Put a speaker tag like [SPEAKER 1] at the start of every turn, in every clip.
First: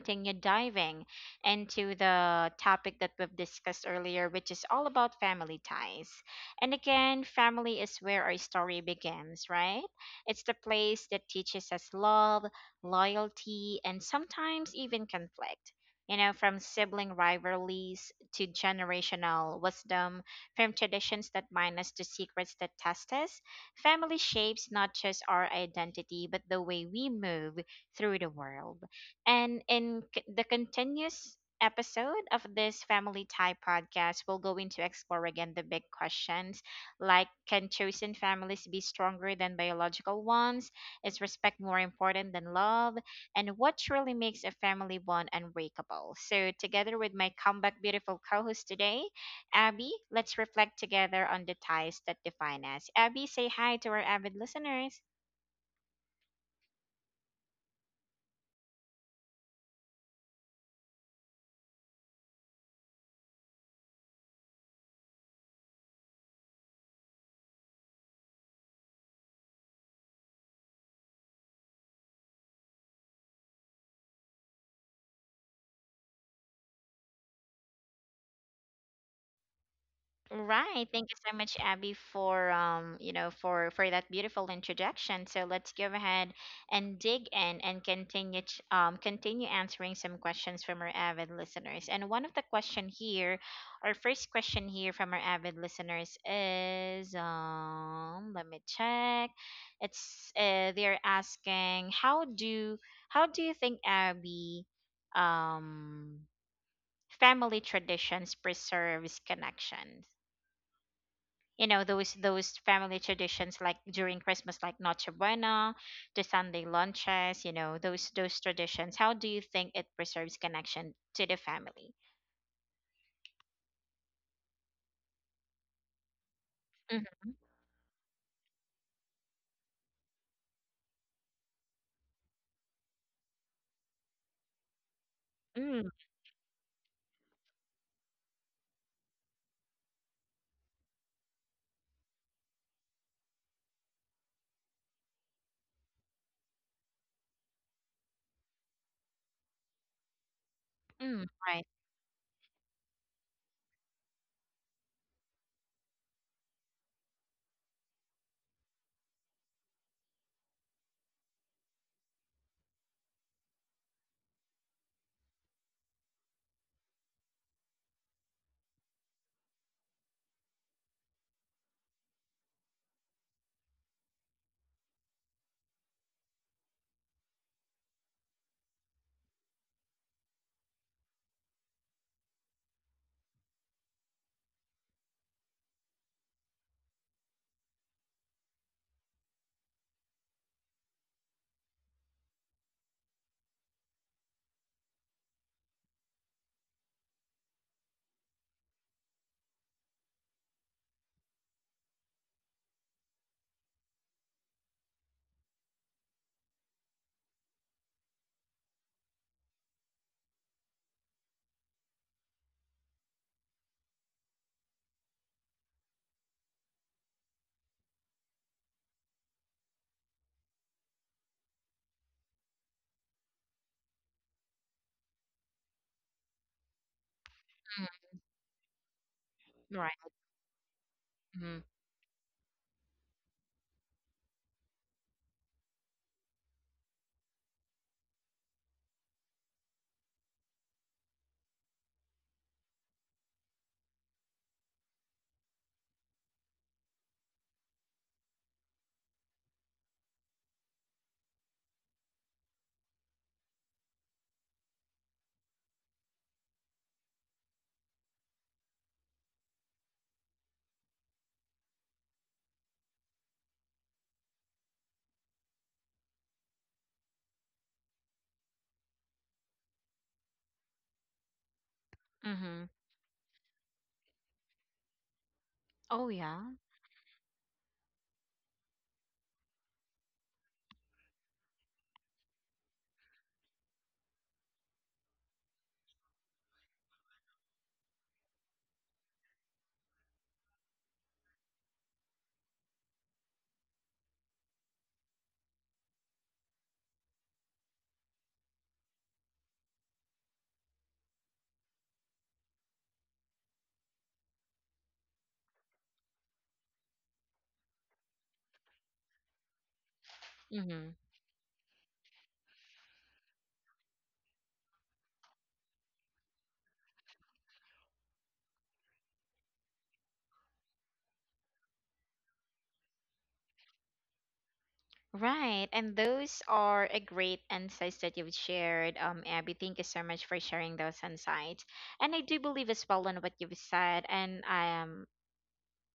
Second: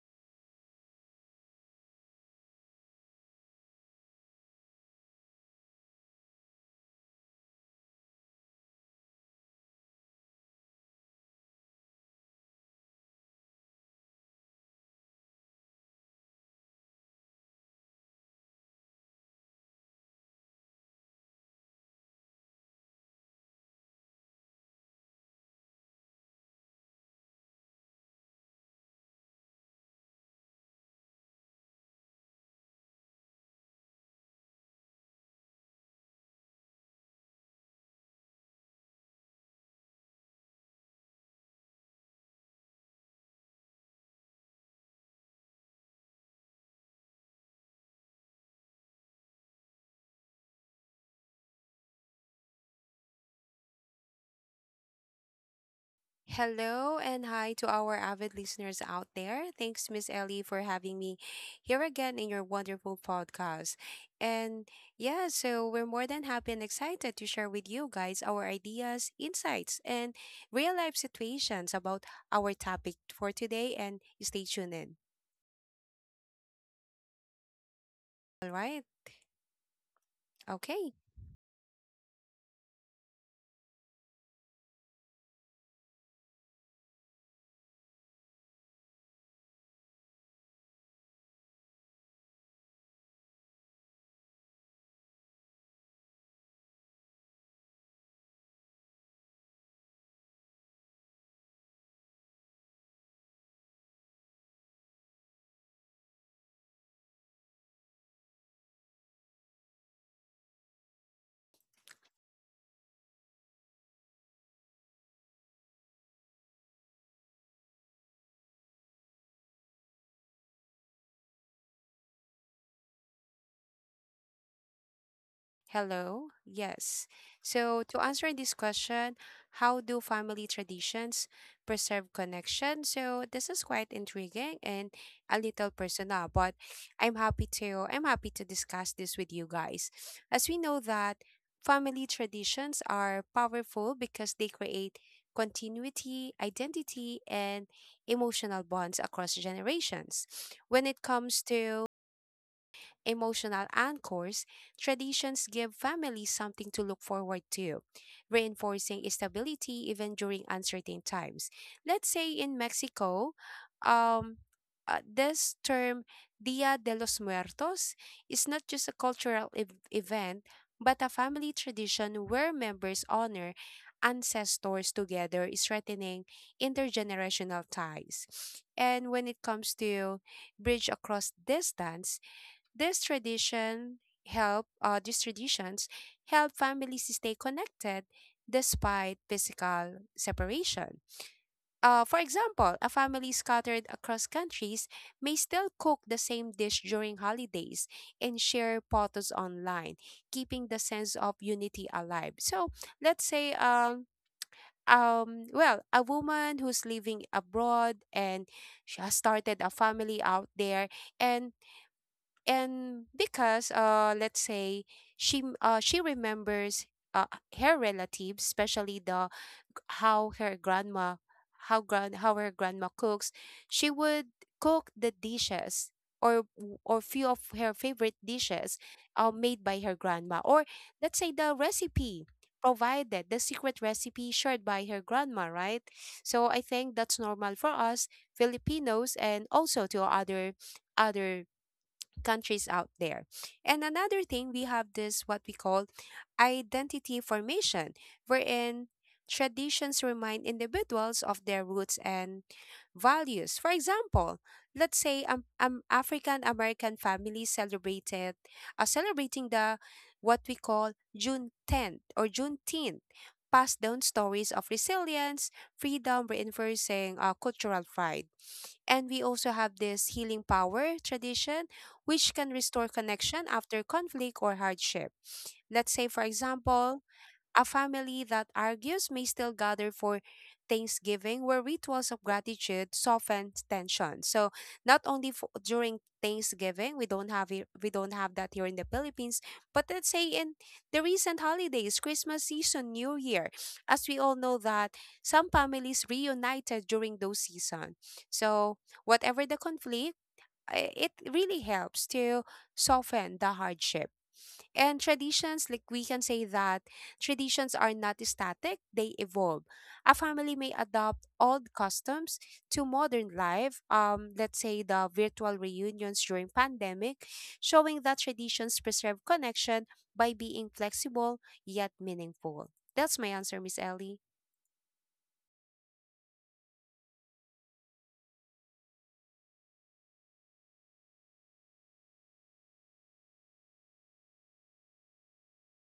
[SPEAKER 1] continue diving into the topic that we've discussed earlier, which is all about family ties. And again, family is where our story begins, right? It's the place that teaches us love, loyalty, and sometimes even conflict. You know, from sibling rivalries to generational wisdom, from traditions that bind us to secrets that test us. Family shapes not just our identity, but the way we move through the world. And in the continuous episode of this Family Tie podcast, we'll go into explore again the big questions, like can chosen families be stronger than biological ones? Is respect more important than love? And what truly makes a family bond unbreakable? So, together with my comeback beautiful co host today, Abby, let's reflect together on the ties that define us. Abby, say hi to our avid listeners.
[SPEAKER 2] Hello and hi to our avid listeners out there. Thanks, Miss Ellie, for having me here again in your wonderful podcast. And yeah, so we're more than happy and excited to share with you guys our ideas, insights, and real life situations about our topic for today. And stay tuned in. All right.
[SPEAKER 1] Right.
[SPEAKER 2] Okay.
[SPEAKER 1] Thank you so much, Abby, for for that beautiful introduction. So let's go ahead and dig in and continue continue answering some questions from our avid listeners. And one of the question here, our first question here from our avid listeners is let me check. It's they're asking how do you think Abby um family traditions preserves connections? You know those family traditions, like during Christmas, like noche buena, the Sunday lunches. You know those traditions, how do you think it preserves connection to the family?
[SPEAKER 2] Hello. Yes.
[SPEAKER 1] Hmm.
[SPEAKER 2] So, to answer this question, how do family traditions preserve connection? So, this is quite intriguing and a little
[SPEAKER 1] Mm
[SPEAKER 2] personal, but I'm happy to discuss this with you guys. As we know that family traditions are powerful because they create continuity, identity, and emotional bonds across generations. When it
[SPEAKER 1] hmm.
[SPEAKER 2] comes
[SPEAKER 1] Right.
[SPEAKER 2] to emotional anchors, traditions give families something to look forward to, reinforcing stability even during uncertain times. Let's say in Mexico, um, this term Dia de los Muertos is not just a cultural event, but a family tradition where members honor ancestors together, strengthening intergenerational ties. And when it comes to bridge across distance, this tradition help these traditions help families stay connected despite physical separation. For example, a family scattered across countries may still cook the same dish during holidays and share photos online, keeping the sense of unity alive. So let's say well, a woman who's living abroad and she has started a family out there and and because, let's say she remembers uh her relatives, especially the how her grandma, how her grandma cooks, she would cook the dishes, or or few of her favorite dishes made by
[SPEAKER 1] Mm,
[SPEAKER 2] her
[SPEAKER 1] right.
[SPEAKER 2] grandma, or let's say the
[SPEAKER 1] Mm.
[SPEAKER 2] recipe, provided the secret recipe shared by her grandma, right? So I think that's normal for us Filipinos and also to other countries out there. And another thing, we have this what we call identity formation, wherein traditions remind individuals of their roots and values. For example, let's say African American families celebrated are celebrating the what we call Juneteenth, or Juneteenth, passed down stories of resilience, freedom, reinforcing cultural pride. And we also have this healing power tradition, which can
[SPEAKER 1] Mm.
[SPEAKER 2] restore connection after conflict or hardship. Let's say,
[SPEAKER 1] Oh,
[SPEAKER 2] for
[SPEAKER 1] yeah.
[SPEAKER 2] example, a family that argues may still gather for Thanksgiving, where rituals of gratitude soften tension. So not only during Thanksgiving, we don't have that here in the Philippines, but let's say in the recent holidays, Christmas season, New Year, as we all know that some families reunited during those season. So whatever the conflict, it really helps to soften the hardship. And traditions, like we can say that traditions are not static, they evolve. A family
[SPEAKER 1] Mm
[SPEAKER 2] may
[SPEAKER 1] hmm.
[SPEAKER 2] adopt old customs to modern life. Let's say the virtual reunions during pandemic, showing that traditions preserve connection by being flexible yet meaningful. That's my answer, Miss Ellie.
[SPEAKER 1] Right. And those are a great insights that you've shared, Abby. Thank you so much for sharing those insights. And I do believe as well in what you've said. and i am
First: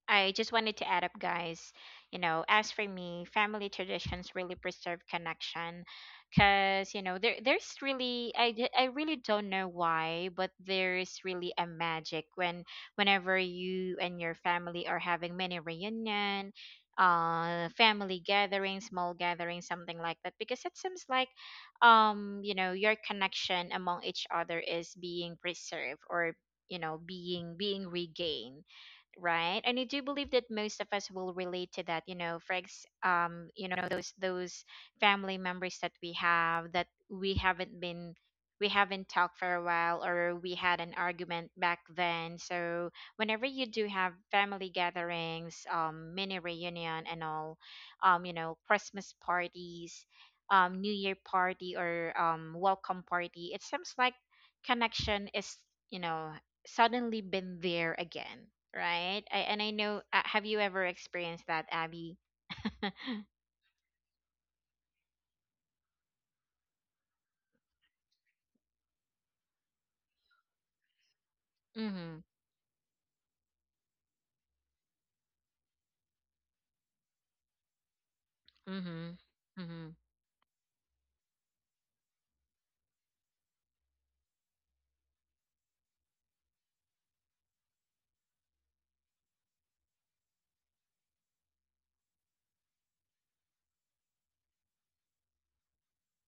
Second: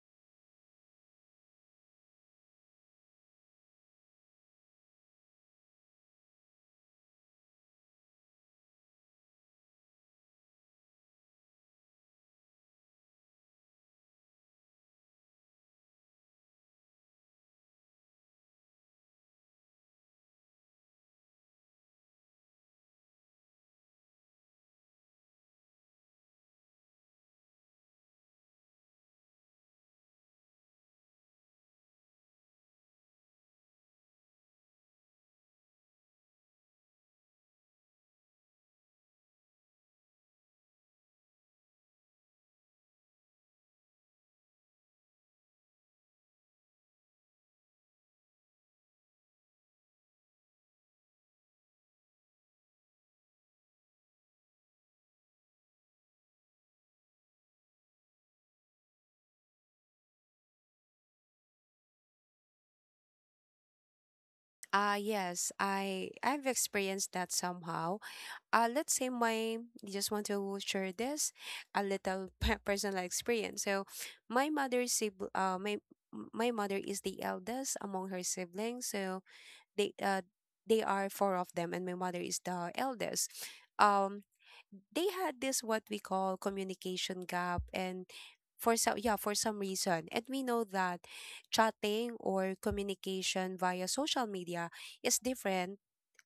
[SPEAKER 1] I just wanted to add up, guys. You know, as for me, family traditions really preserve connection, because you know there's really I really don't know why, but there is really a magic whenever you and your family are having mini reunion, family gathering, small gathering, something like that, because it seems like, your connection among each other is being preserved, or being regained. Right. And I do believe that most of us will relate to that. You know, those family members that we have, that we haven't talked for a while, or we had an argument back then. So whenever you do have family gatherings, mini reunion and all, Christmas parties, new year party, or welcome party, it seems like connection is, you know suddenly been there again. Right? And I know. Have you ever experienced that, Abby?
[SPEAKER 2] Ah, yes, I've experienced that somehow. Let's say my just want to share this a
[SPEAKER 1] Mhm.
[SPEAKER 2] little personal experience. So my mother's sibling, uh, my my mother is the eldest among her siblings.
[SPEAKER 1] Mhm.
[SPEAKER 2] So
[SPEAKER 1] Mhm.
[SPEAKER 2] they uh they are four of them, and my mother is the eldest. Um, they had this what we call communication gap, and for some reason. And we know that chatting or communication via social media is different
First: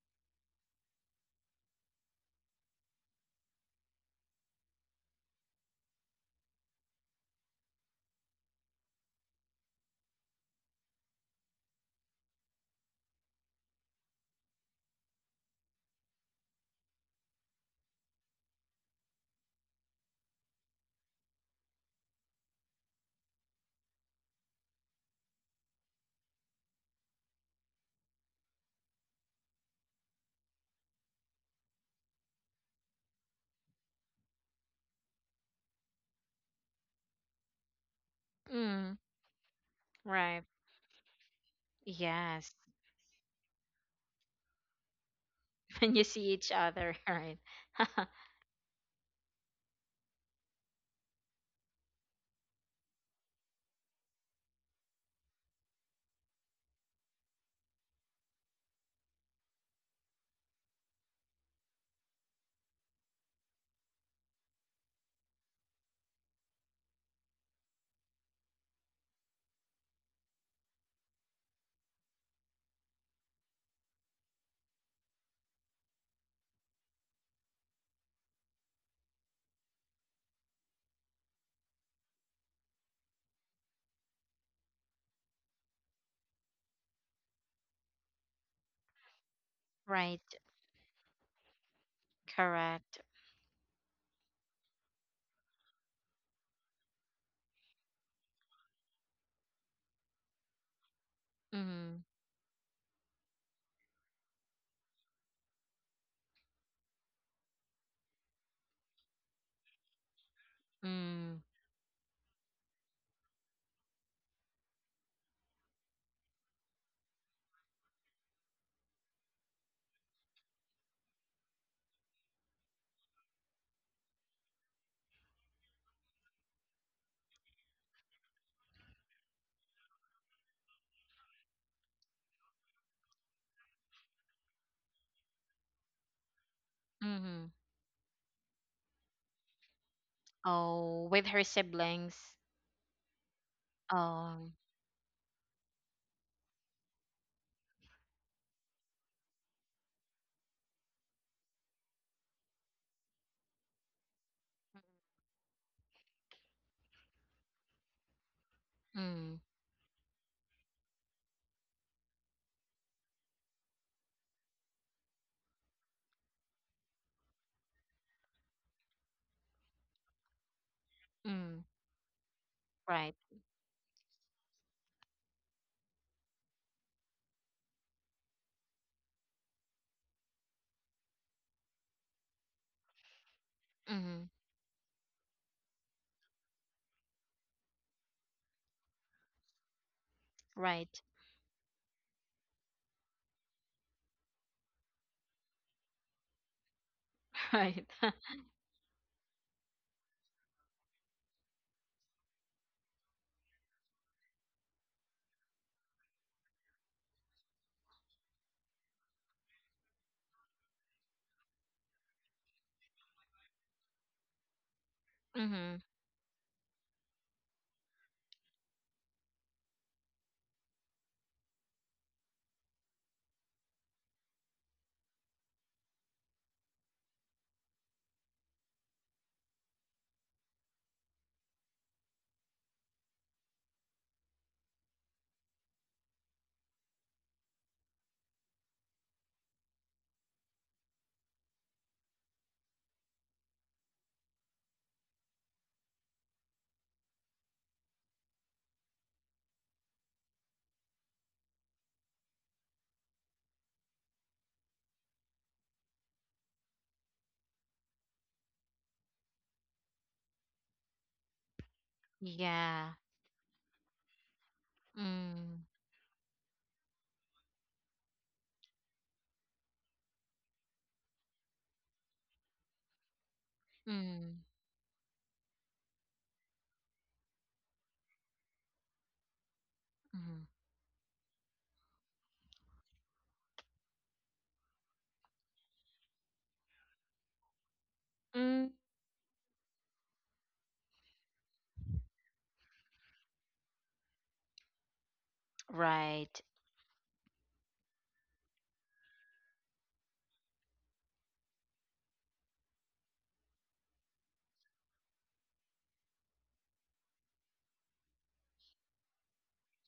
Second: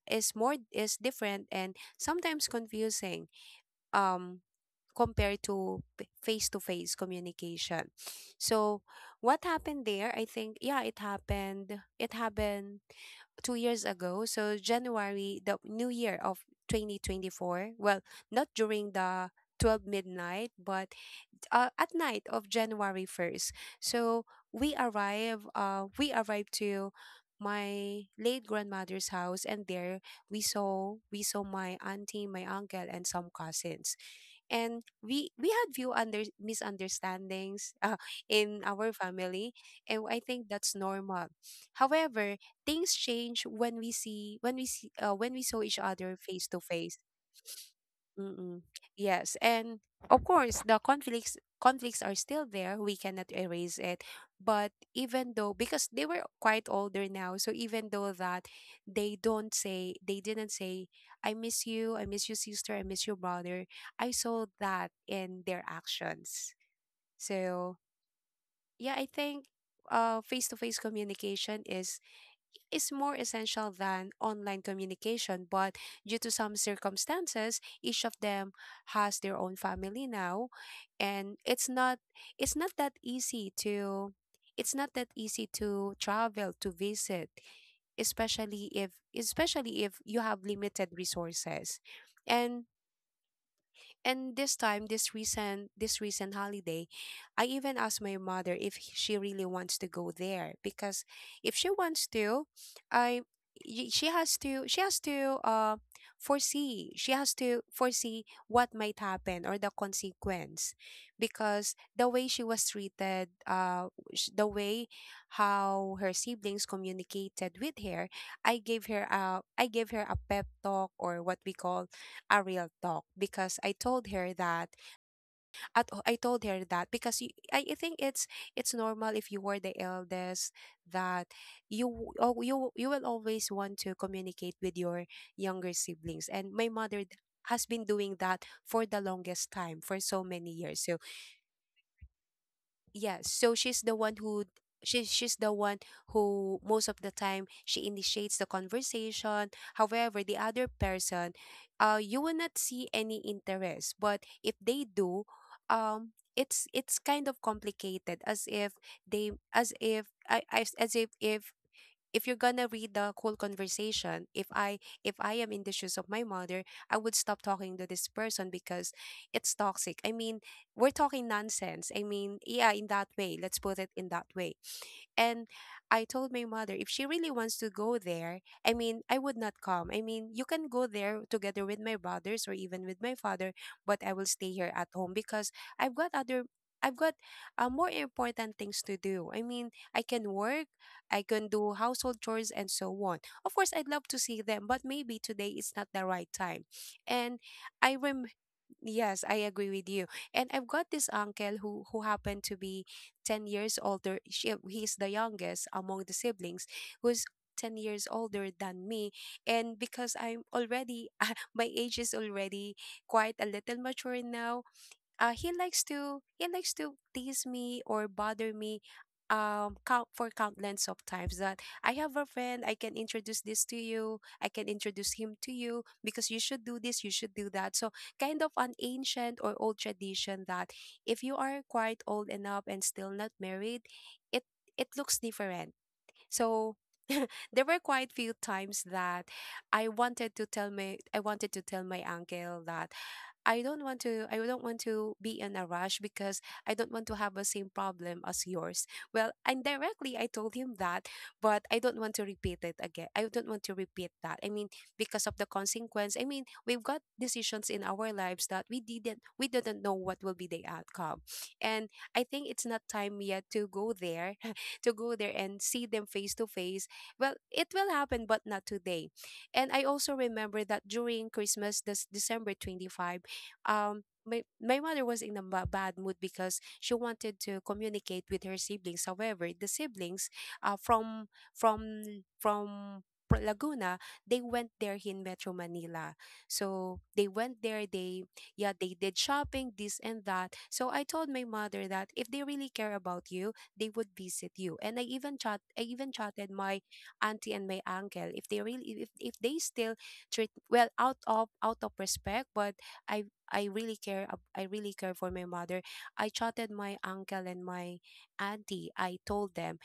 [SPEAKER 2] is more is different and sometimes confusing, um compared to face communication. So what happened there? I think yeah, it happened. It happened 2 years ago. So January, the new year of 2024. Well, not during the 12 midnight, but at night of January 1st. So we arrived to my late grandmother's house, and there we saw my auntie, my uncle and some cousins. And we had few under misunderstandings in our
[SPEAKER 1] Mm.
[SPEAKER 2] family, and I
[SPEAKER 1] Right.
[SPEAKER 2] think that's normal. However,
[SPEAKER 1] Yes.
[SPEAKER 2] things change when we saw each
[SPEAKER 1] When you
[SPEAKER 2] other
[SPEAKER 1] see
[SPEAKER 2] face
[SPEAKER 1] each
[SPEAKER 2] to
[SPEAKER 1] other,
[SPEAKER 2] face.
[SPEAKER 1] right?
[SPEAKER 2] Mm-mm. Yes, and of course the conflicts conflicts are still there. We cannot erase it. But even though because they were quite older now, so even though that they didn't say I miss you sister, I miss you brother, I saw that in their actions. So, yeah, I think face-to-face communication is more essential than online communication, but due to some circumstances, each of them has their own family now, and it's not that easy to travel to visit, especially if especially if
[SPEAKER 1] Right.
[SPEAKER 2] you have limited resources. And
[SPEAKER 1] Correct.
[SPEAKER 2] and this time, this recent holiday, I even asked my mother if she really wants to go there, because if she
[SPEAKER 1] Mhm.
[SPEAKER 2] wants to, I she has to foresee she has to foresee what might happen, or the consequence,
[SPEAKER 1] Mm.
[SPEAKER 2] because the way she was treated, sh- the way how her siblings communicated with her, I gave her a pep talk, or what we call a real talk, because I told her that at, I told her that because you, I think it's normal, if you were the eldest, that you w- oh, you will always want to communicate with your younger siblings, and my mother
[SPEAKER 1] Mhm.
[SPEAKER 2] has been doing that for the longest time, for so many years. So
[SPEAKER 1] Oh, with her siblings.
[SPEAKER 2] yeah, so
[SPEAKER 1] Oh.
[SPEAKER 2] she's the one who most of the time she initiates the conversation, however the other person, you will not see any interest, but if they do, it's kind of complicated, as if they
[SPEAKER 1] Mm.
[SPEAKER 2] as if I, I as if if you're gonna read the whole conversation, if I am in the shoes of my mother, I would stop talking to this person because it's toxic. I mean, we're talking
[SPEAKER 1] Mm.
[SPEAKER 2] nonsense. I mean, yeah, in that
[SPEAKER 1] Right.
[SPEAKER 2] way, let's put it in that way. And I told my mother if she really wants to go there, I mean I would not come, I mean you can go there together with my brothers or even with my father, but I will
[SPEAKER 1] Mhm.
[SPEAKER 2] stay here at home because i've got other I've got more important things to do. I mean, I can work.
[SPEAKER 1] Right.
[SPEAKER 2] I can do household chores and so on. Of course, I'd love to see them, but maybe today is not the right time. And
[SPEAKER 1] Right.
[SPEAKER 2] I rem yes, I agree with you. And I've got this uncle who happened to be 10 years older. He's the youngest among the siblings who's 10 years older than me, and because I'm already my age is already quite a little mature now,
[SPEAKER 1] mhm.
[SPEAKER 2] he likes to tease me or bother me, count for countless of times that I have a friend I can introduce this to you, I can introduce him to you, because you should do this, you should do that. So kind of an ancient or old tradition that if you are quite old enough and still not married, it it looks different. So there were quite few times that I wanted to tell my uncle that I don't want to be in a rush, because I don't want to have the same problem as yours. Well, indirectly I told him that, but I don't want to repeat it again. I don't want to repeat that. I mean, because of the consequence. I mean, we've got decisions in our lives that we didn't know what will be the outcome. And I think it's not
[SPEAKER 1] Yeah.
[SPEAKER 2] time yet to go there, to go there
[SPEAKER 1] Mm.
[SPEAKER 2] and see them face to face. Well, it will happen but not today. And I also remember that during Christmas, this December 25,
[SPEAKER 1] Mm.
[SPEAKER 2] my mother was in a bad mood because she wanted to communicate with her siblings, however the siblings
[SPEAKER 1] Mhm.
[SPEAKER 2] uh, from from from Laguna, they went there in Metro Manila. So they went there they
[SPEAKER 1] Mm.
[SPEAKER 2] yeah, they did shopping this and that. So I told my mother that if they really care about you, they would visit you. And I even
[SPEAKER 1] Right.
[SPEAKER 2] chatted my auntie and my uncle, if they really, if they still treat well, out of respect. But I I really care. I really care for my mother. I chatted my uncle and my auntie. I told them,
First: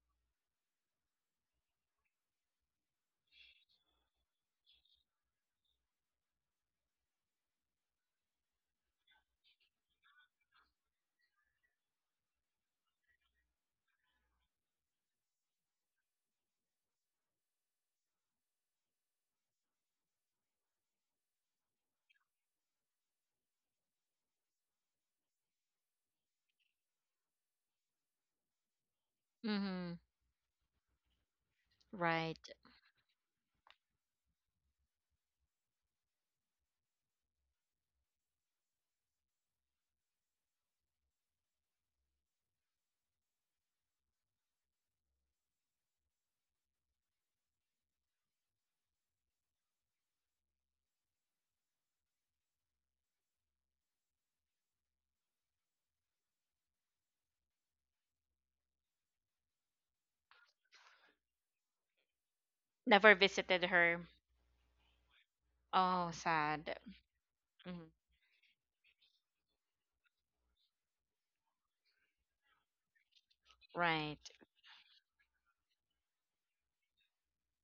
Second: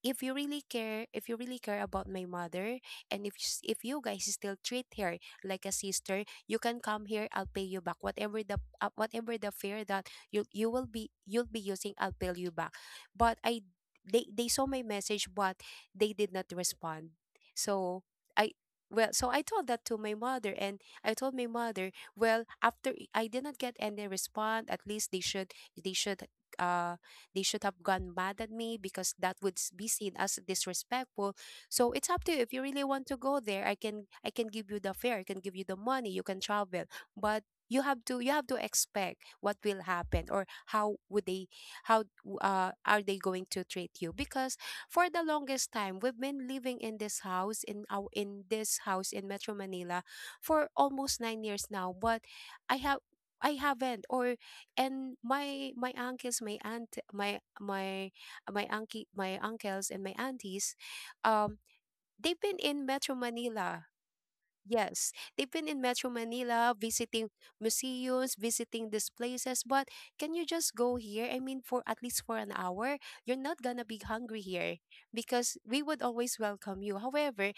[SPEAKER 2] if you really care if you really care about my mother and if you guys still treat her like a sister, you can come here. I'll pay you back whatever the fare that you will be you'll be using I'll pay you back, but I they saw my message, but they did not respond. So i well so I told that to my mother, and I told my mother, well, after I did not get any response, at least they should uh have gone mad at me because that would be
[SPEAKER 1] Mhm.
[SPEAKER 2] seen as disrespectful. So it's up to you.
[SPEAKER 1] Right.
[SPEAKER 2] If you really want to go there, I can give you the fare, I can give you the money, you can travel. But you have to expect what will happen, or how would they, how are they going to treat you? Because for the longest time we've been living in this house in our in this house in Metro Manila for almost 9 years now. But i have I haven't or and my my uncle, my uncles, and my aunties, um they've been in Metro
[SPEAKER 1] Never visited
[SPEAKER 2] Manila.
[SPEAKER 1] her.
[SPEAKER 2] Yes, they've been in Metro
[SPEAKER 1] Oh,
[SPEAKER 2] Manila
[SPEAKER 1] sad.
[SPEAKER 2] visiting
[SPEAKER 1] Mhm.
[SPEAKER 2] museums, visiting these places, but can you just go here? I mean, for at least for an hour, you're not gonna be
[SPEAKER 1] Right.
[SPEAKER 2] hungry here because we would always welcome you. However,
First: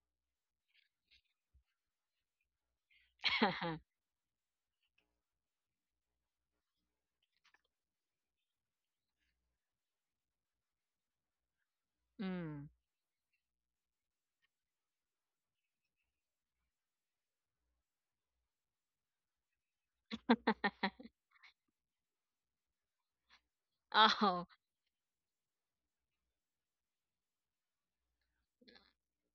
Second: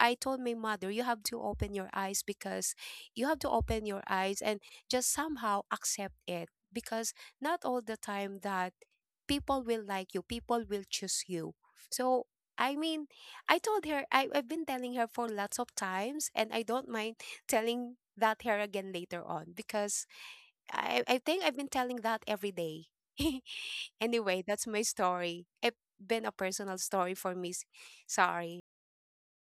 [SPEAKER 2] I told my mother, you have to open your eyes because you have to open your eyes and just somehow accept it because not all the time that people will like you, people will choose you. so i
[SPEAKER 1] Mm.
[SPEAKER 2] mean I told her, I've been telling her for lots of times, and I don't mind telling that her again later on because I think I've been telling that every day. Anyway,
[SPEAKER 1] Oh,
[SPEAKER 2] that's my story. It's been a personal story for me. Sorry.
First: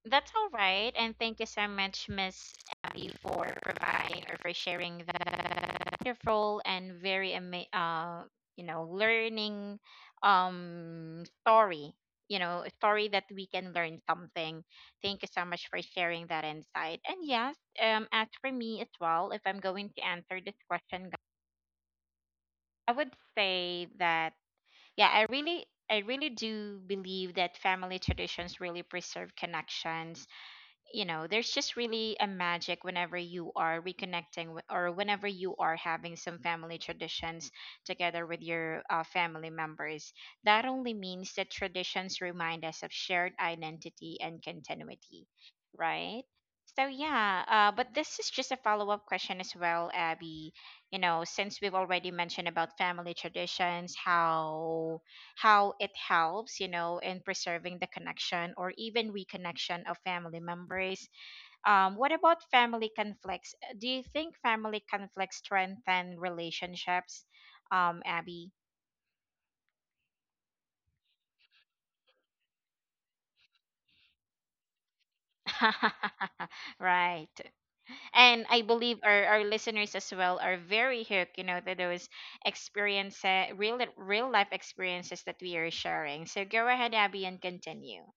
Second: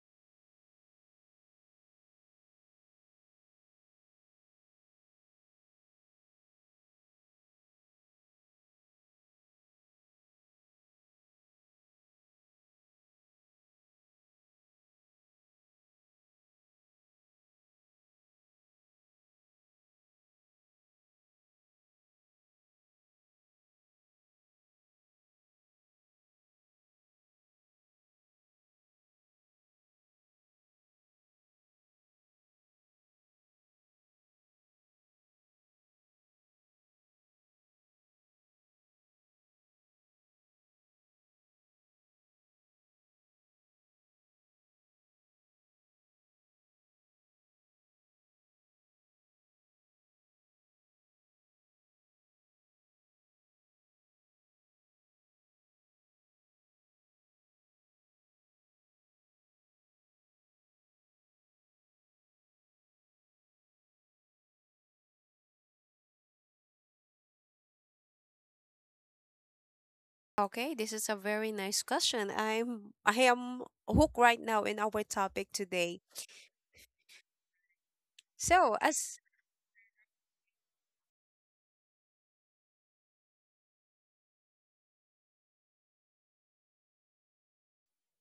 [SPEAKER 1] that's all right. And thank you so much, Miss Abby, for providing or for sharing that wonderful and very learning story. You know, a story that we can learn something. Thank you so much for sharing that insight. And yes, as for me as well, if I'm going to answer this question, I would say that yeah, I really do believe that family traditions really preserve connections. You know, there's just really a magic whenever you are reconnecting or whenever you are having some family traditions together with your family members. That only means that traditions remind us of shared identity and continuity. Right. So yeah, but this is just a follow-up question as well, Abby. You know, since we've already mentioned about family traditions, how it helps, you know, in preserving the connection or even reconnection of family members. What about family conflicts? Do you think family conflicts strengthen relationships, Abby?
[SPEAKER 2] Okay, this is a very nice question. I am hooked right now in our topic today.
[SPEAKER 1] Right. And I
[SPEAKER 2] So,
[SPEAKER 1] believe
[SPEAKER 2] as
[SPEAKER 1] our listeners as well are very hooked, you know, to those experiences, real life experiences that we are sharing. So go ahead, Abby, and continue.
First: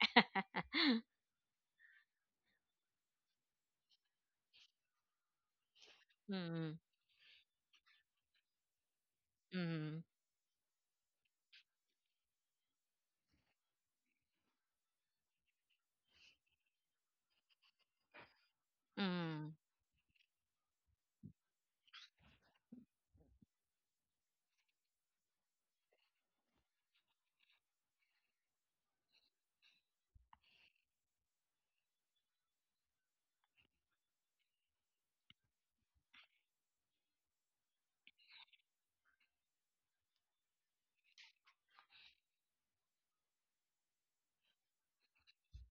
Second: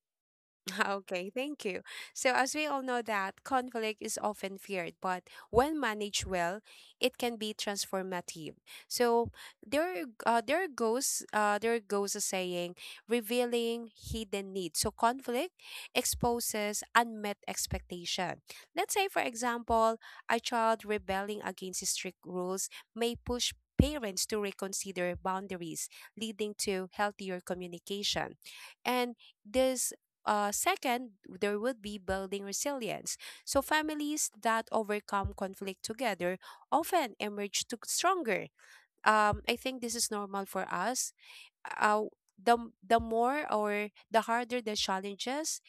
[SPEAKER 2] okay, thank you. So, as we all know that conflict is often feared, but when managed well,
[SPEAKER 1] Mm.
[SPEAKER 2] it can be transformative. So,
[SPEAKER 1] Mm.
[SPEAKER 2] there goes a saying, revealing hidden needs. So, conflict exposes unmet expectation. Let's say, for
[SPEAKER 1] Mm.
[SPEAKER 2] example, a child rebelling against strict rules may push parents to reconsider boundaries, leading to healthier communication. And this Second, there would be building resilience. So families that overcome conflict together often emerge to stronger. I think this is normal for us. uh, the the more or the harder the challenges,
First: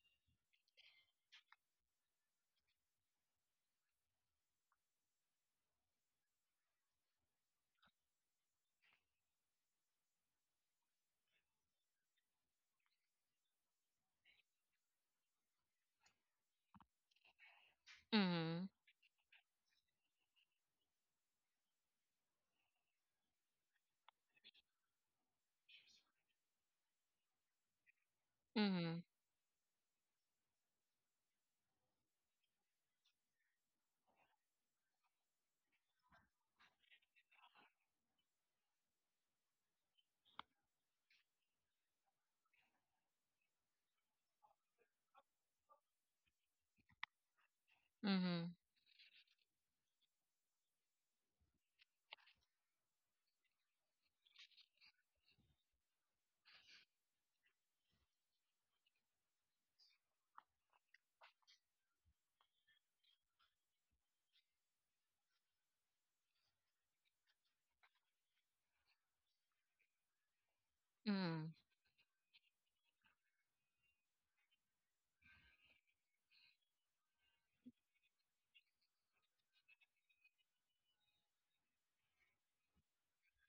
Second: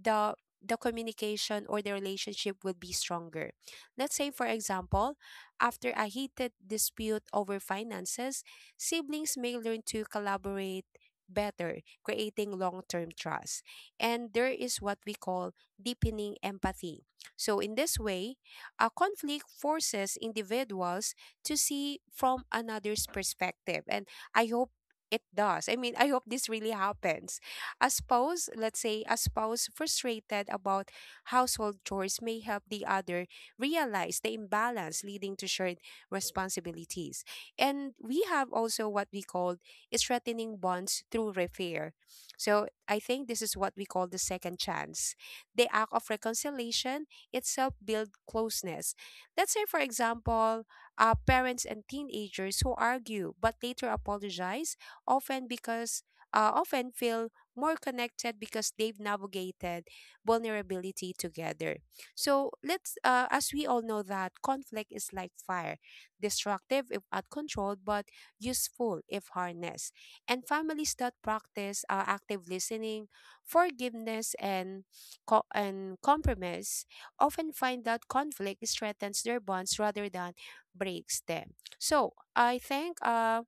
[SPEAKER 2] the the communication or the relationship will be stronger. Let's say, for example, after a heated dispute over finances, siblings may learn to collaborate better, creating long term trust. And there is what we call deepening empathy. So, in this way,
[SPEAKER 1] Mm.
[SPEAKER 2] a conflict forces individuals to see from another's perspective. And I hope it does. I mean, I hope this really happens. A spouse, let's
[SPEAKER 1] Mm.
[SPEAKER 2] say, a spouse frustrated about household chores may help the other realize the imbalance, leading to shared responsibilities. And we have also what we call strengthening bonds through repair. So I think this is what we call the second chance. The act of reconciliation itself builds
[SPEAKER 1] Mm.
[SPEAKER 2] closeness. Let's say, for example, parents and teenagers who argue but later apologize often because often feel more connected because they've navigated vulnerability together. So as we all know that conflict is like fire, destructive if uncontrolled, but useful if harnessed. And families that
[SPEAKER 1] Mm.
[SPEAKER 2] practice active listening, forgiveness, and and compromise often find that conflict strengthens their bonds rather than breaks them. So I think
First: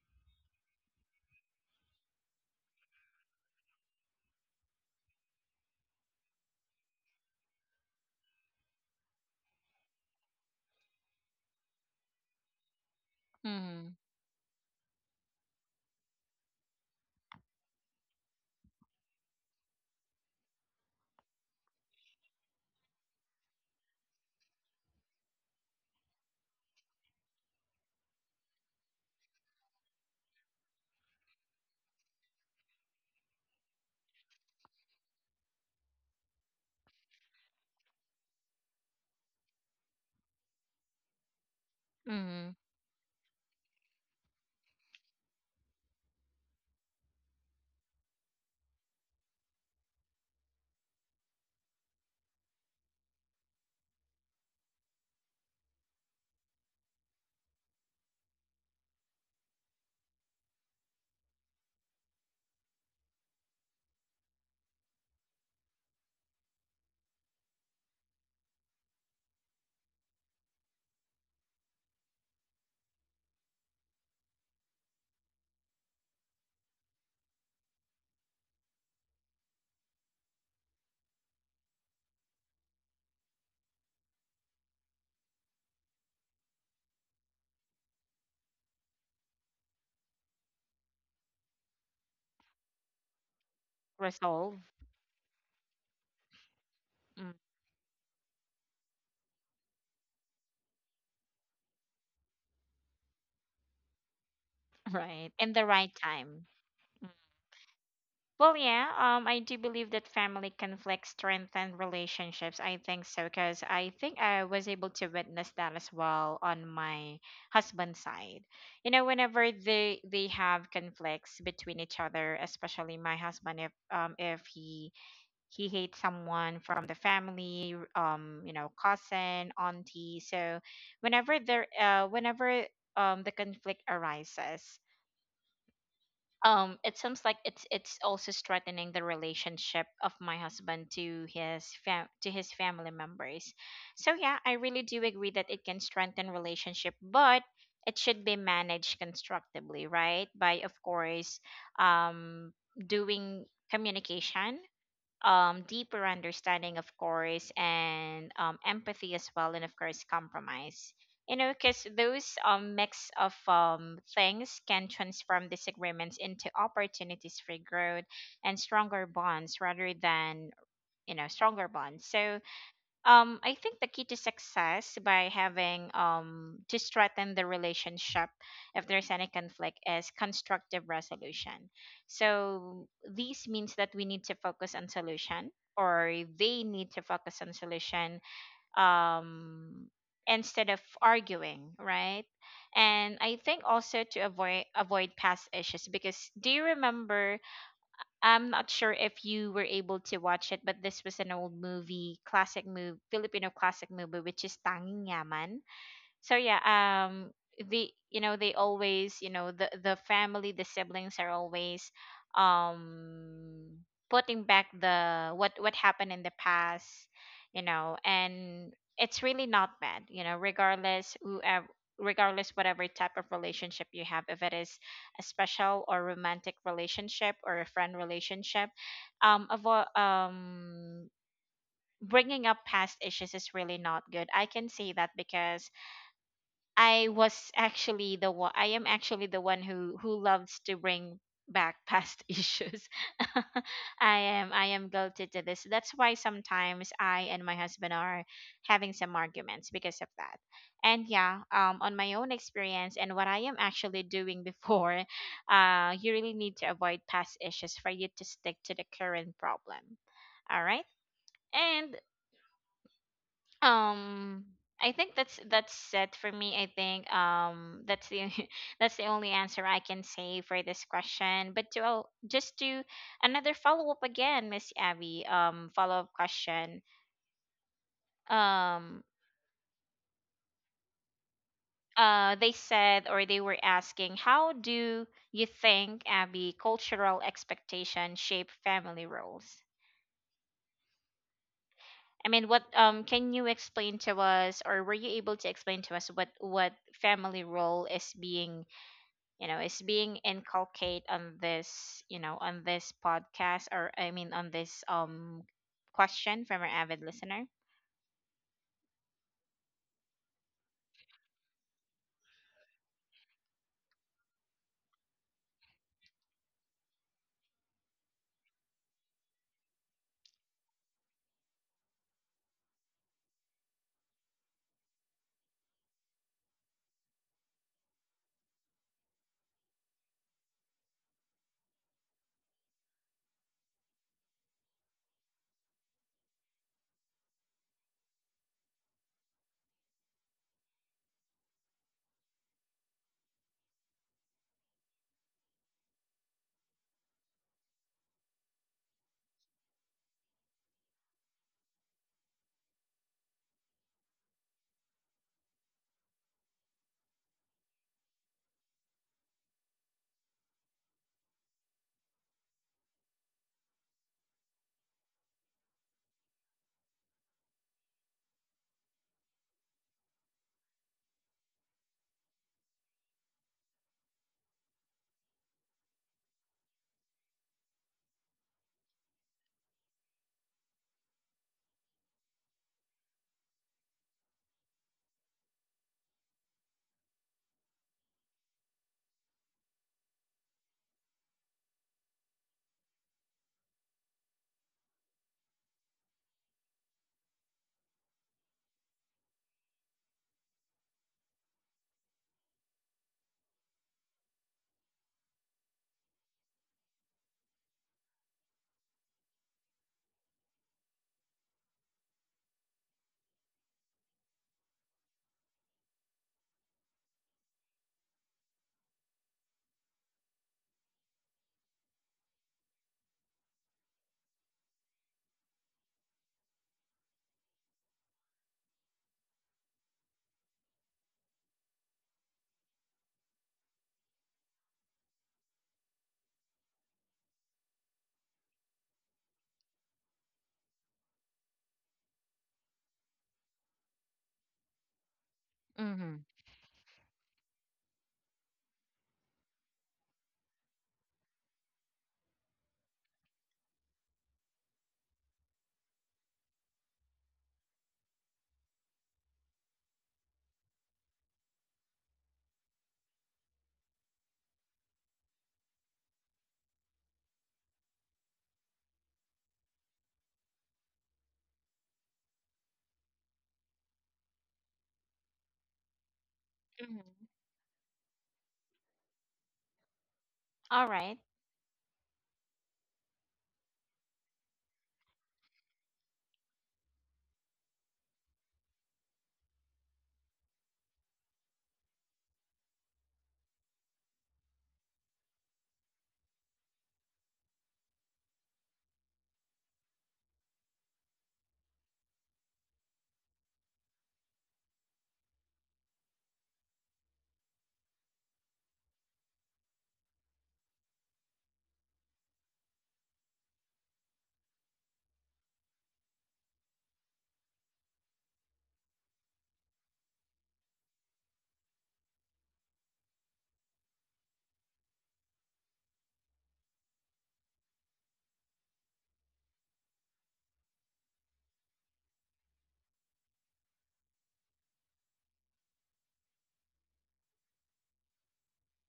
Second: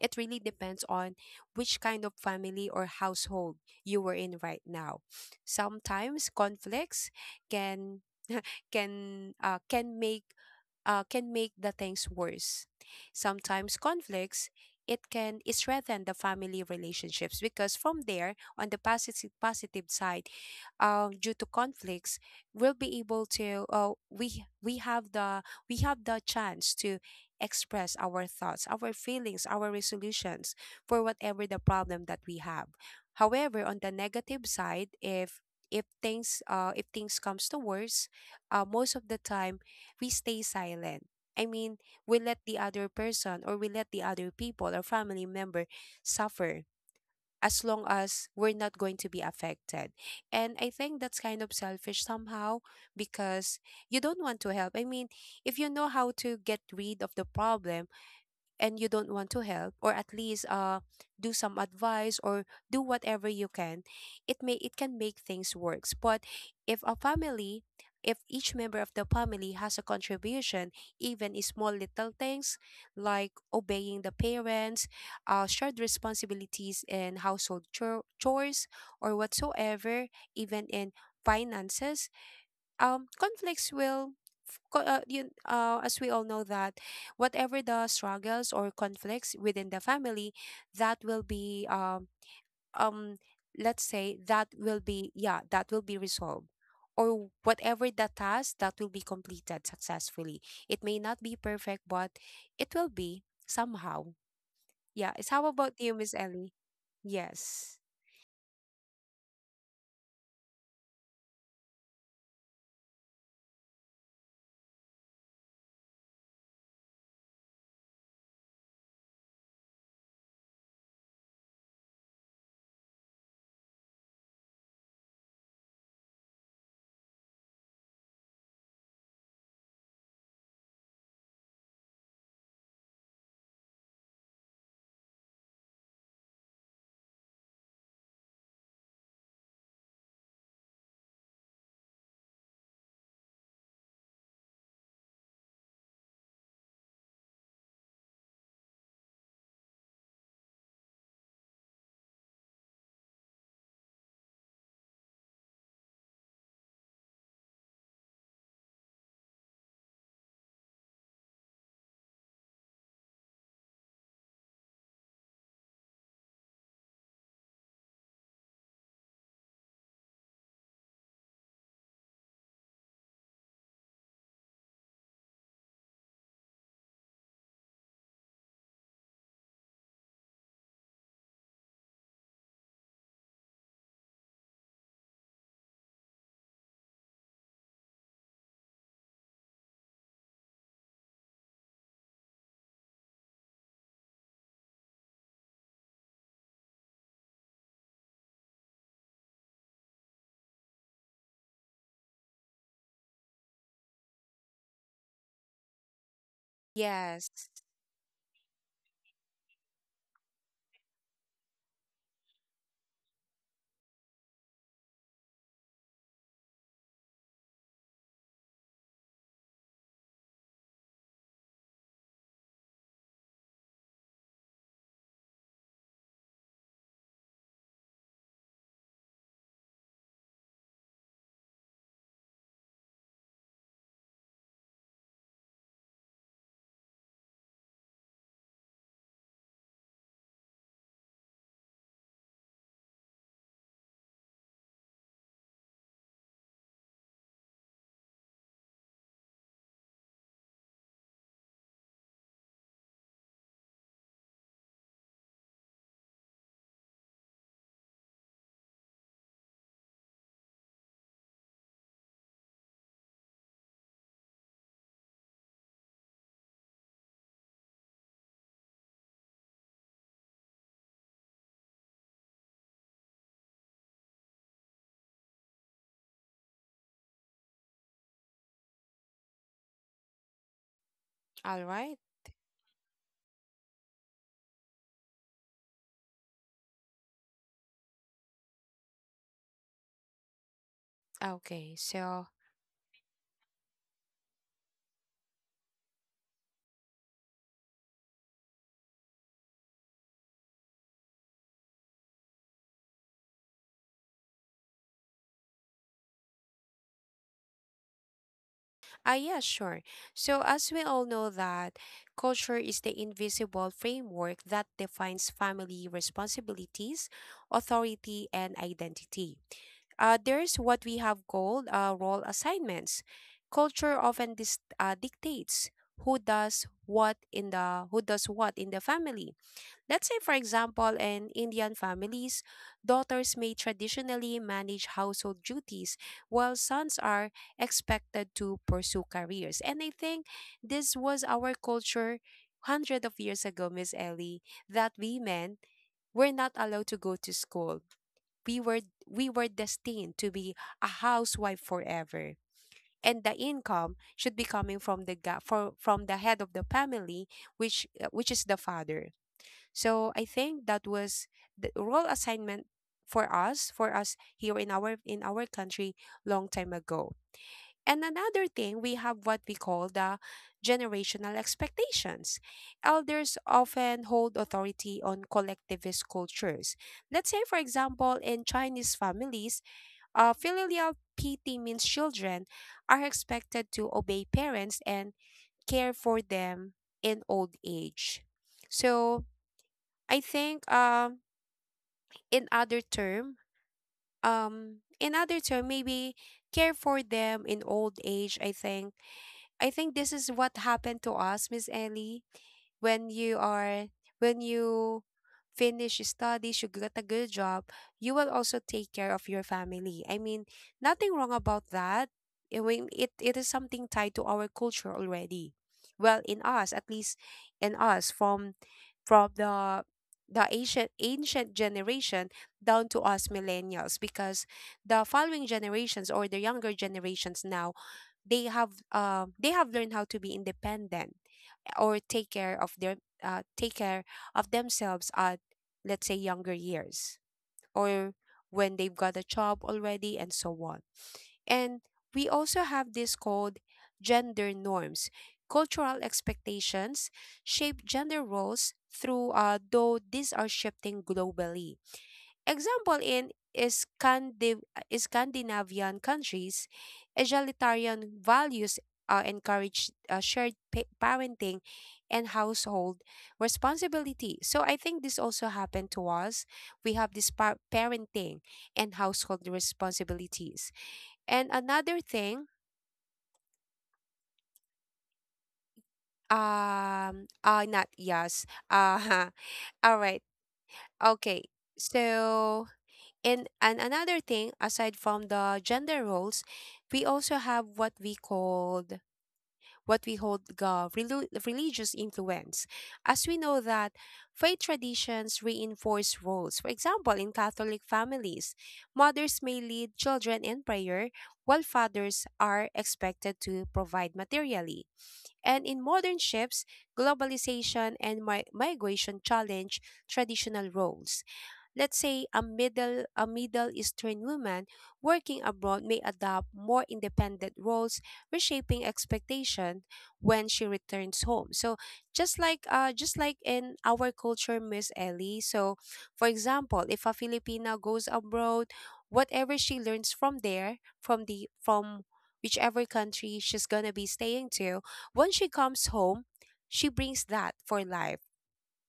[SPEAKER 2] it really depends on which kind of family or household you were in right now. Sometimes conflicts can can can make the things worse. Sometimes
[SPEAKER 1] Mm.
[SPEAKER 2] conflicts, it can strengthen the family relationships because from there on the positive side, due to conflicts, we'll be able to, we have the chance to express our thoughts, our feelings, our resolutions for whatever the problem that we have. However, on the negative side, if things comes to worse, uh, most of the time we stay silent. I mean, we let
[SPEAKER 1] Mm.
[SPEAKER 2] the other person, or we let the other people or family member suffer as long as we're not going to be affected. And I think that's kind of selfish somehow because you don't want to help. I mean, if you know how to get rid of the problem, and you don't want to help or at least do some advice or do whatever you can, it may, it can make things works. But if a family, if each member of the family has a contribution, even in small little things like obeying the parents, shared responsibilities in chores or whatsoever, even in finances, um, conflicts will as we all know that whatever the struggles or conflicts within the family, that will be um let's say that
[SPEAKER 1] Resolve.
[SPEAKER 2] will be, yeah, that will be resolved, or
[SPEAKER 1] Mm,
[SPEAKER 2] whatever the task that will be completed successfully, it may not be perfect, but it will be somehow. Yeah. It's,
[SPEAKER 1] right.
[SPEAKER 2] how
[SPEAKER 1] In the
[SPEAKER 2] about you,
[SPEAKER 1] right
[SPEAKER 2] Miss
[SPEAKER 1] time.
[SPEAKER 2] Ellie?
[SPEAKER 1] Mm.
[SPEAKER 2] Yes.
[SPEAKER 1] Well, yeah, I do believe that family conflict strengthen relationships. I think so because I think I was able to witness that as well on my husband's side. You know, whenever they have conflicts between each other, especially my husband, if he hates someone from the family, cousin, auntie. So whenever the conflict arises, it seems like it's also strengthening the relationship of my husband to his family members. So yeah, I really do agree that it can strengthen relationship, but it should be managed constructively, right? By of course, um, doing communication, deeper understanding, of course, and empathy as well, and of course, compromise. You know, because those mix of things can transform disagreements into opportunities for growth and stronger bonds rather than, stronger bonds. So, I think the key to success by having to strengthen the relationship if there's any conflict is constructive resolution. So this means that we need to focus on solution, or they need to focus on solution, um instead of arguing, right? And I think also to avoid past issues. Because do you remember, I'm not sure if you were able to watch it, but this was an old movie, classic movie, Filipino classic movie, which is Tanging Yaman. So yeah, um
[SPEAKER 2] Yes.
[SPEAKER 1] they always, the siblings are always um putting back the what happened in the past. And it's really not bad. Regardless whatever type of relationship you have, if it is a special or romantic relationship or a friend relationship, um avo- um bringing up past issues is really not good. I can say that because I was actually the one. I am actually the one who loves to bring back past issues. I am guilty to this. That's why sometimes I and my husband are having some arguments because of that. And yeah, on my own experience and what I am actually doing before, you really need to avoid past issues for you to stick to the current problem. All right. And um, I think that's it for me. I think that's the only answer I can say for this question. But to oh, just to another follow up again, Miss Abby. Follow up question. Um,
[SPEAKER 2] All right.
[SPEAKER 1] they said, or they were asking, how do you think, Abby, cultural expectation shape family roles?
[SPEAKER 2] Okay.
[SPEAKER 1] I
[SPEAKER 2] So
[SPEAKER 1] mean, what can you explain to us, or were you able to explain to us, what family role is being, you know, is being inculcated on this, podcast, or I mean on this question from our avid listener?
[SPEAKER 2] ah, yeah, sure. So, as we all know that culture is the invisible framework that defines family responsibilities, authority, and identity. There's what we have called role assignments. Culture often dictates who does what in the family. Let's say, for example, in Indian families, daughters may traditionally manage household duties while sons are expected to pursue careers. And I think this was our culture hundreds of years ago, Miss Ellie, that we men were not allowed to go to school. we were we were destined to be a housewife forever, and the income should be coming from the from the head of the family, which, which is the father. So I think that was the role assignment for us here in our country long time ago. And another thing, we have what we call the generational expectations. Elders often hold authority on collectivist cultures. Let's say, for example, in Chinese families, filial piety means children are expected to obey parents and care for them in old age. So I think, um, in other term, um, in other term, maybe care for them in old age. I think this is what happened to us, Miss Ellie. When you are, when you finish your studies, you get a good job, you will also take care of your family. I mean, nothing wrong about that. I mean, it is something tied to our culture already. Well, in us, at least, in us from from the the ancient generation down to us millennials, because the following generations or the younger generations now, they have, they have learned how to be independent or take care of their, take care of themselves at, let's say, younger years, or when they've got a job already, and so on. And we also have this called gender norms. Cultural
[SPEAKER 1] Mm-hmm.
[SPEAKER 2] expectations shape gender roles, through though these are shifting globally. Example, in Scandinavian countries, egalitarian values encourage shared parenting and household responsibility. So I think this also happened to us. We have this parenting and household responsibilities. And another thing,
[SPEAKER 1] Mhm.
[SPEAKER 2] not yes, all right,
[SPEAKER 1] All right.
[SPEAKER 2] okay. So and another thing, aside from the gender roles, we also have what we called, what we hold, the religious influence. As we know that faith traditions reinforce roles. For example, in Catholic families, mothers may lead children in prayer, while fathers are expected to provide materially. And in modern shifts, globalization and migration challenge traditional roles. Let's say a Middle Eastern woman working abroad may adopt more independent roles, reshaping expectation when she returns home. So just like, in our culture, Miss Ellie. So for example, if a Filipina goes abroad, whatever she learns from there, from whichever country she's gonna be staying to, when she comes home, she brings that for life.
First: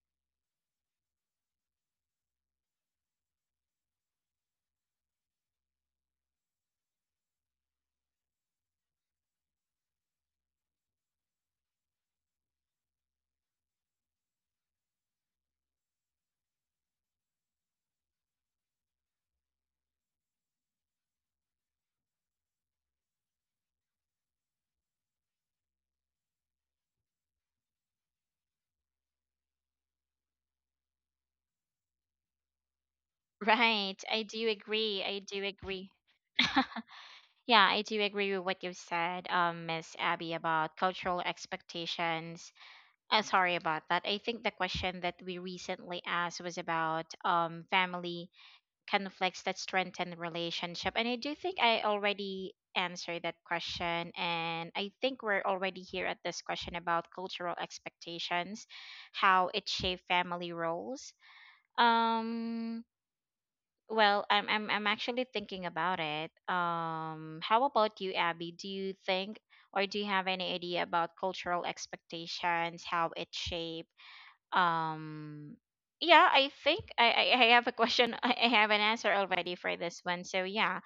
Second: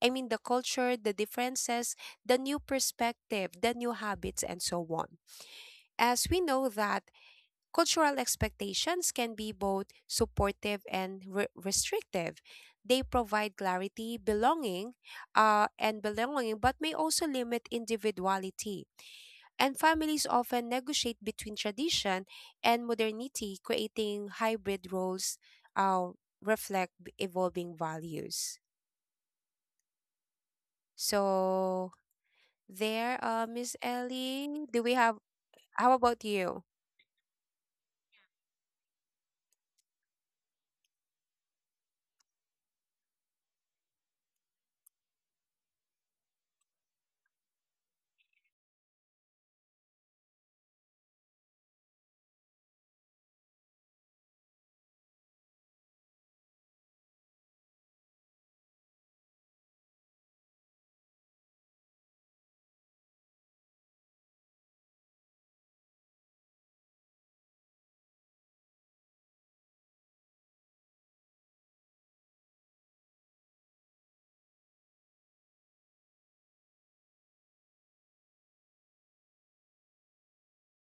[SPEAKER 2] I mean, the culture, the differences, the new perspective, the new habits, and so on. As we know that cultural expectations can be both supportive and restrictive. They provide clarity, belonging, and belonging, but may also limit individuality. And families often negotiate between tradition and modernity, creating hybrid roles uh, reflect evolving values. So, there, Miss
[SPEAKER 1] Right. i do
[SPEAKER 2] Ellie. Do we
[SPEAKER 1] agree
[SPEAKER 2] have,
[SPEAKER 1] i do agree
[SPEAKER 2] how about you?
[SPEAKER 1] Yeah, I do agree with what you said, Miss Abby, about cultural expectations. Sorry about that. I think the question that we recently asked was about family conflicts that strengthen relationship, and I do think I already answered that question. And I think we're already here at this question about cultural expectations, how it shaped family roles. um well, I'm actually thinking about it. How about you, Abby? Do you think, or do you have any idea about cultural expectations, how it shaped? um yeah, I have a question. I have an answer already for this one. So yeah,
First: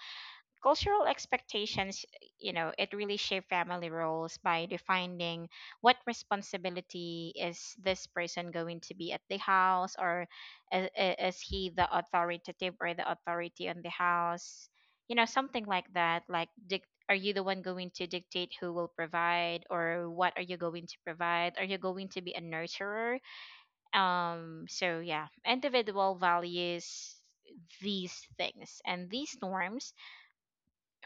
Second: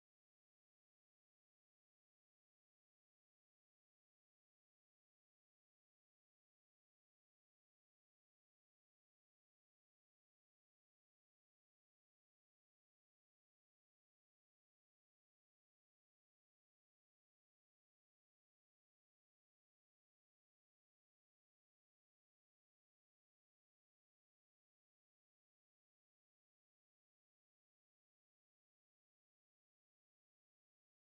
[SPEAKER 1] cultural expectations, you know, it really shape family roles by defining what responsibility is this person going to be at the house, or is, is he the authoritative or the authority on the house. You know, something like that, like are you the one going to dictate who will provide, or what are you going to provide, are you going to be a nurturer? So yeah, individual values, these things, and these norms,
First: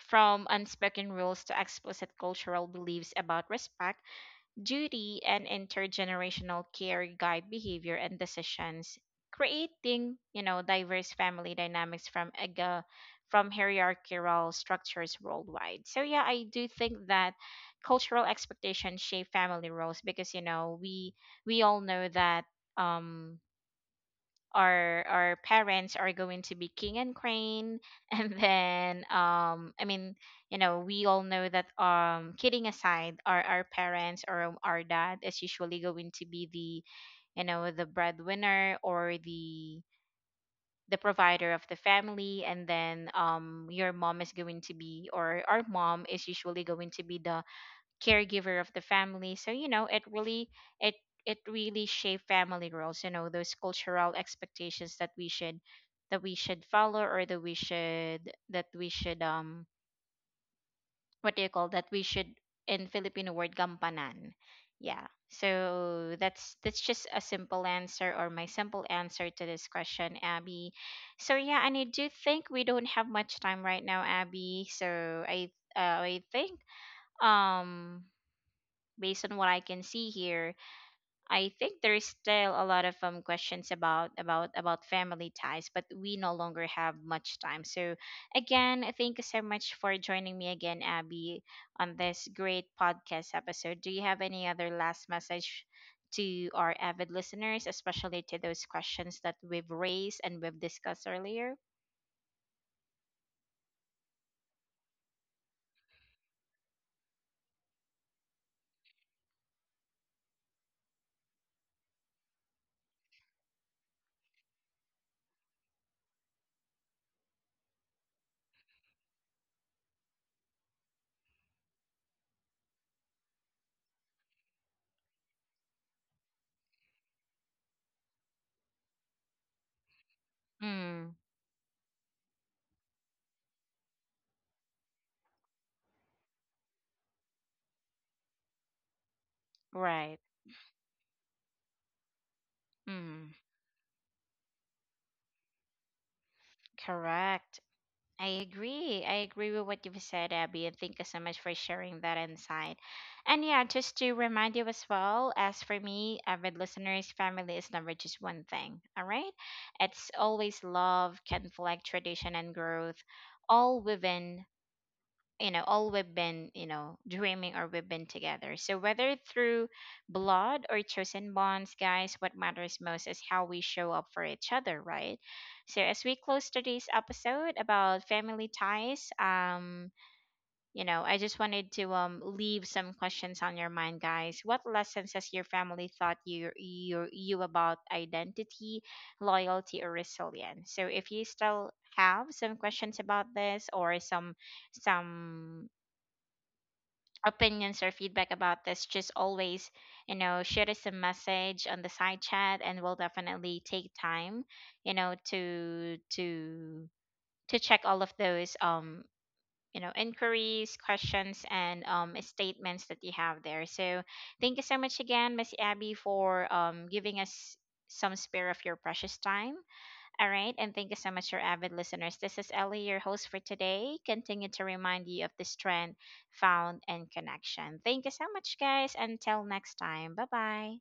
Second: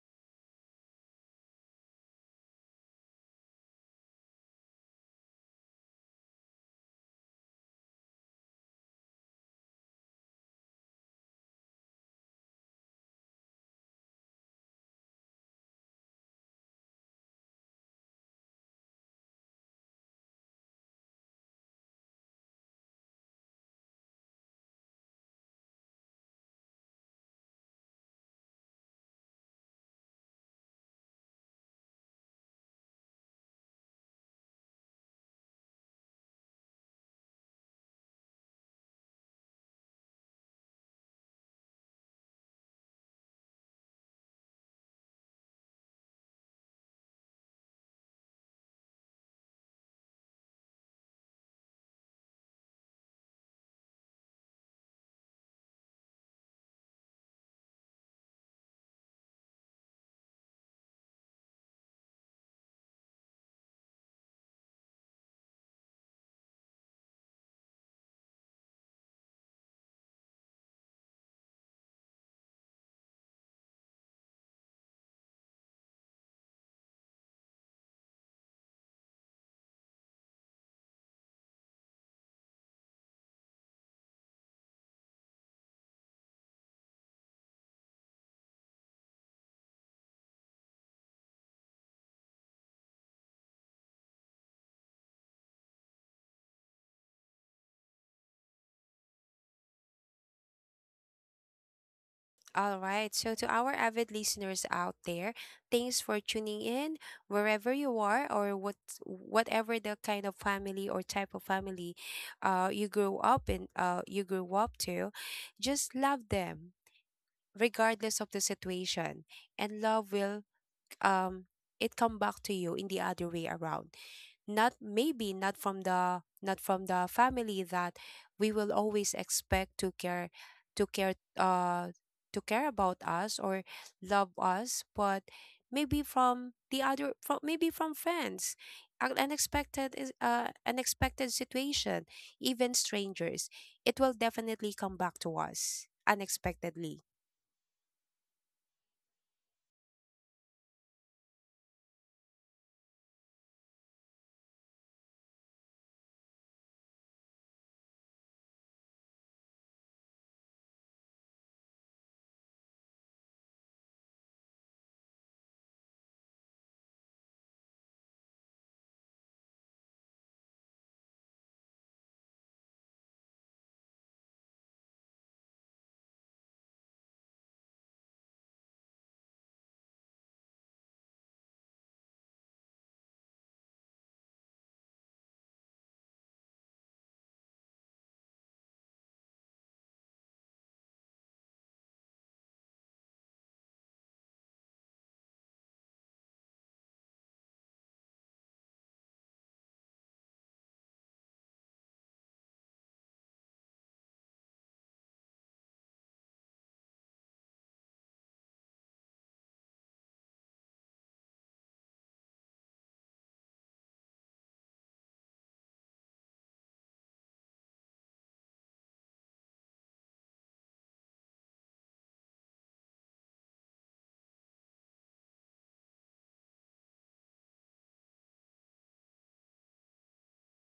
[SPEAKER 1] from unspoken rules to explicit cultural beliefs about respect, duty, and intergenerational care guide behavior and decisions, creating, you know, diverse family dynamics from hierarchical structures worldwide. So yeah, I do think that cultural expectations shape family roles because we all know that um our parents are going to be king and crane and then I mean, you know, we all know that kidding aside, our parents, or our dad is usually going to be the, you know, the breadwinner, or the provider of the family. And then your mom is going to be, or our mom is usually going to be the caregiver of the family. So it it really shape family roles, you know, those cultural expectations that we should, follow, or that we should what do you call, that we should in Filipino word, gampanan. Yeah, so that's just a simple answer, or my simple answer, to this question, Abby. So yeah, and I do think we don't have much time right now, Abby, so I think um based on what I can see here, I think there is still a lot of questions about family ties, but we no longer have much time. So again, thank you so much for joining me again, Abby, on this great podcast episode. Do you have any other last message to our avid listeners, especially to those questions that we've raised and we've discussed earlier?
[SPEAKER 2] All right. So, to our avid listeners out there, thanks for tuning in wherever you are, whatever the kind of family or type of family you grew up to. Just love them regardless of the situation, and love will, like, um, it come back to you in the other way around. Not from the, not from the family that we will always expect to care, to care,
[SPEAKER 1] Mm,
[SPEAKER 2] to care about us or love us, but maybe from the other, from maybe from friends. An unexpected is,
[SPEAKER 1] right.
[SPEAKER 2] uh, unexpected situation, even
[SPEAKER 1] Mm,
[SPEAKER 2] strangers, it will definitely come back to us unexpectedly.
[SPEAKER 1] correct. I agree. I agree with what you've said, Abby, and thank you so much for sharing that insight. And yeah, just to remind you as well, as for me, avid listeners, family is never just one thing, all right? It's always love, conflict, tradition, and growth, all within, all we've been, dreaming, or we've been together. So whether through blood or chosen bonds, guys, what matters most is how we show up for each other, right? So as we close today's episode about family ties, I just wanted to leave some questions on your mind, guys. What lessons has your family taught you about identity, loyalty, or resilience? So if you still have some questions about this, or some opinions or feedback about this, just always, shoot us a message on the side chat, and we'll definitely take time, you know, to to to check all of those inquiries, questions, and statements that you have there. So thank you so much again, Miss Abby, for giving us some spare of your precious time. All right, and thank you so much, your avid listeners. This is Ellie, your host for today. Continue to remind you of the strength found in connection. Thank you so much, guys. Until next time, bye bye.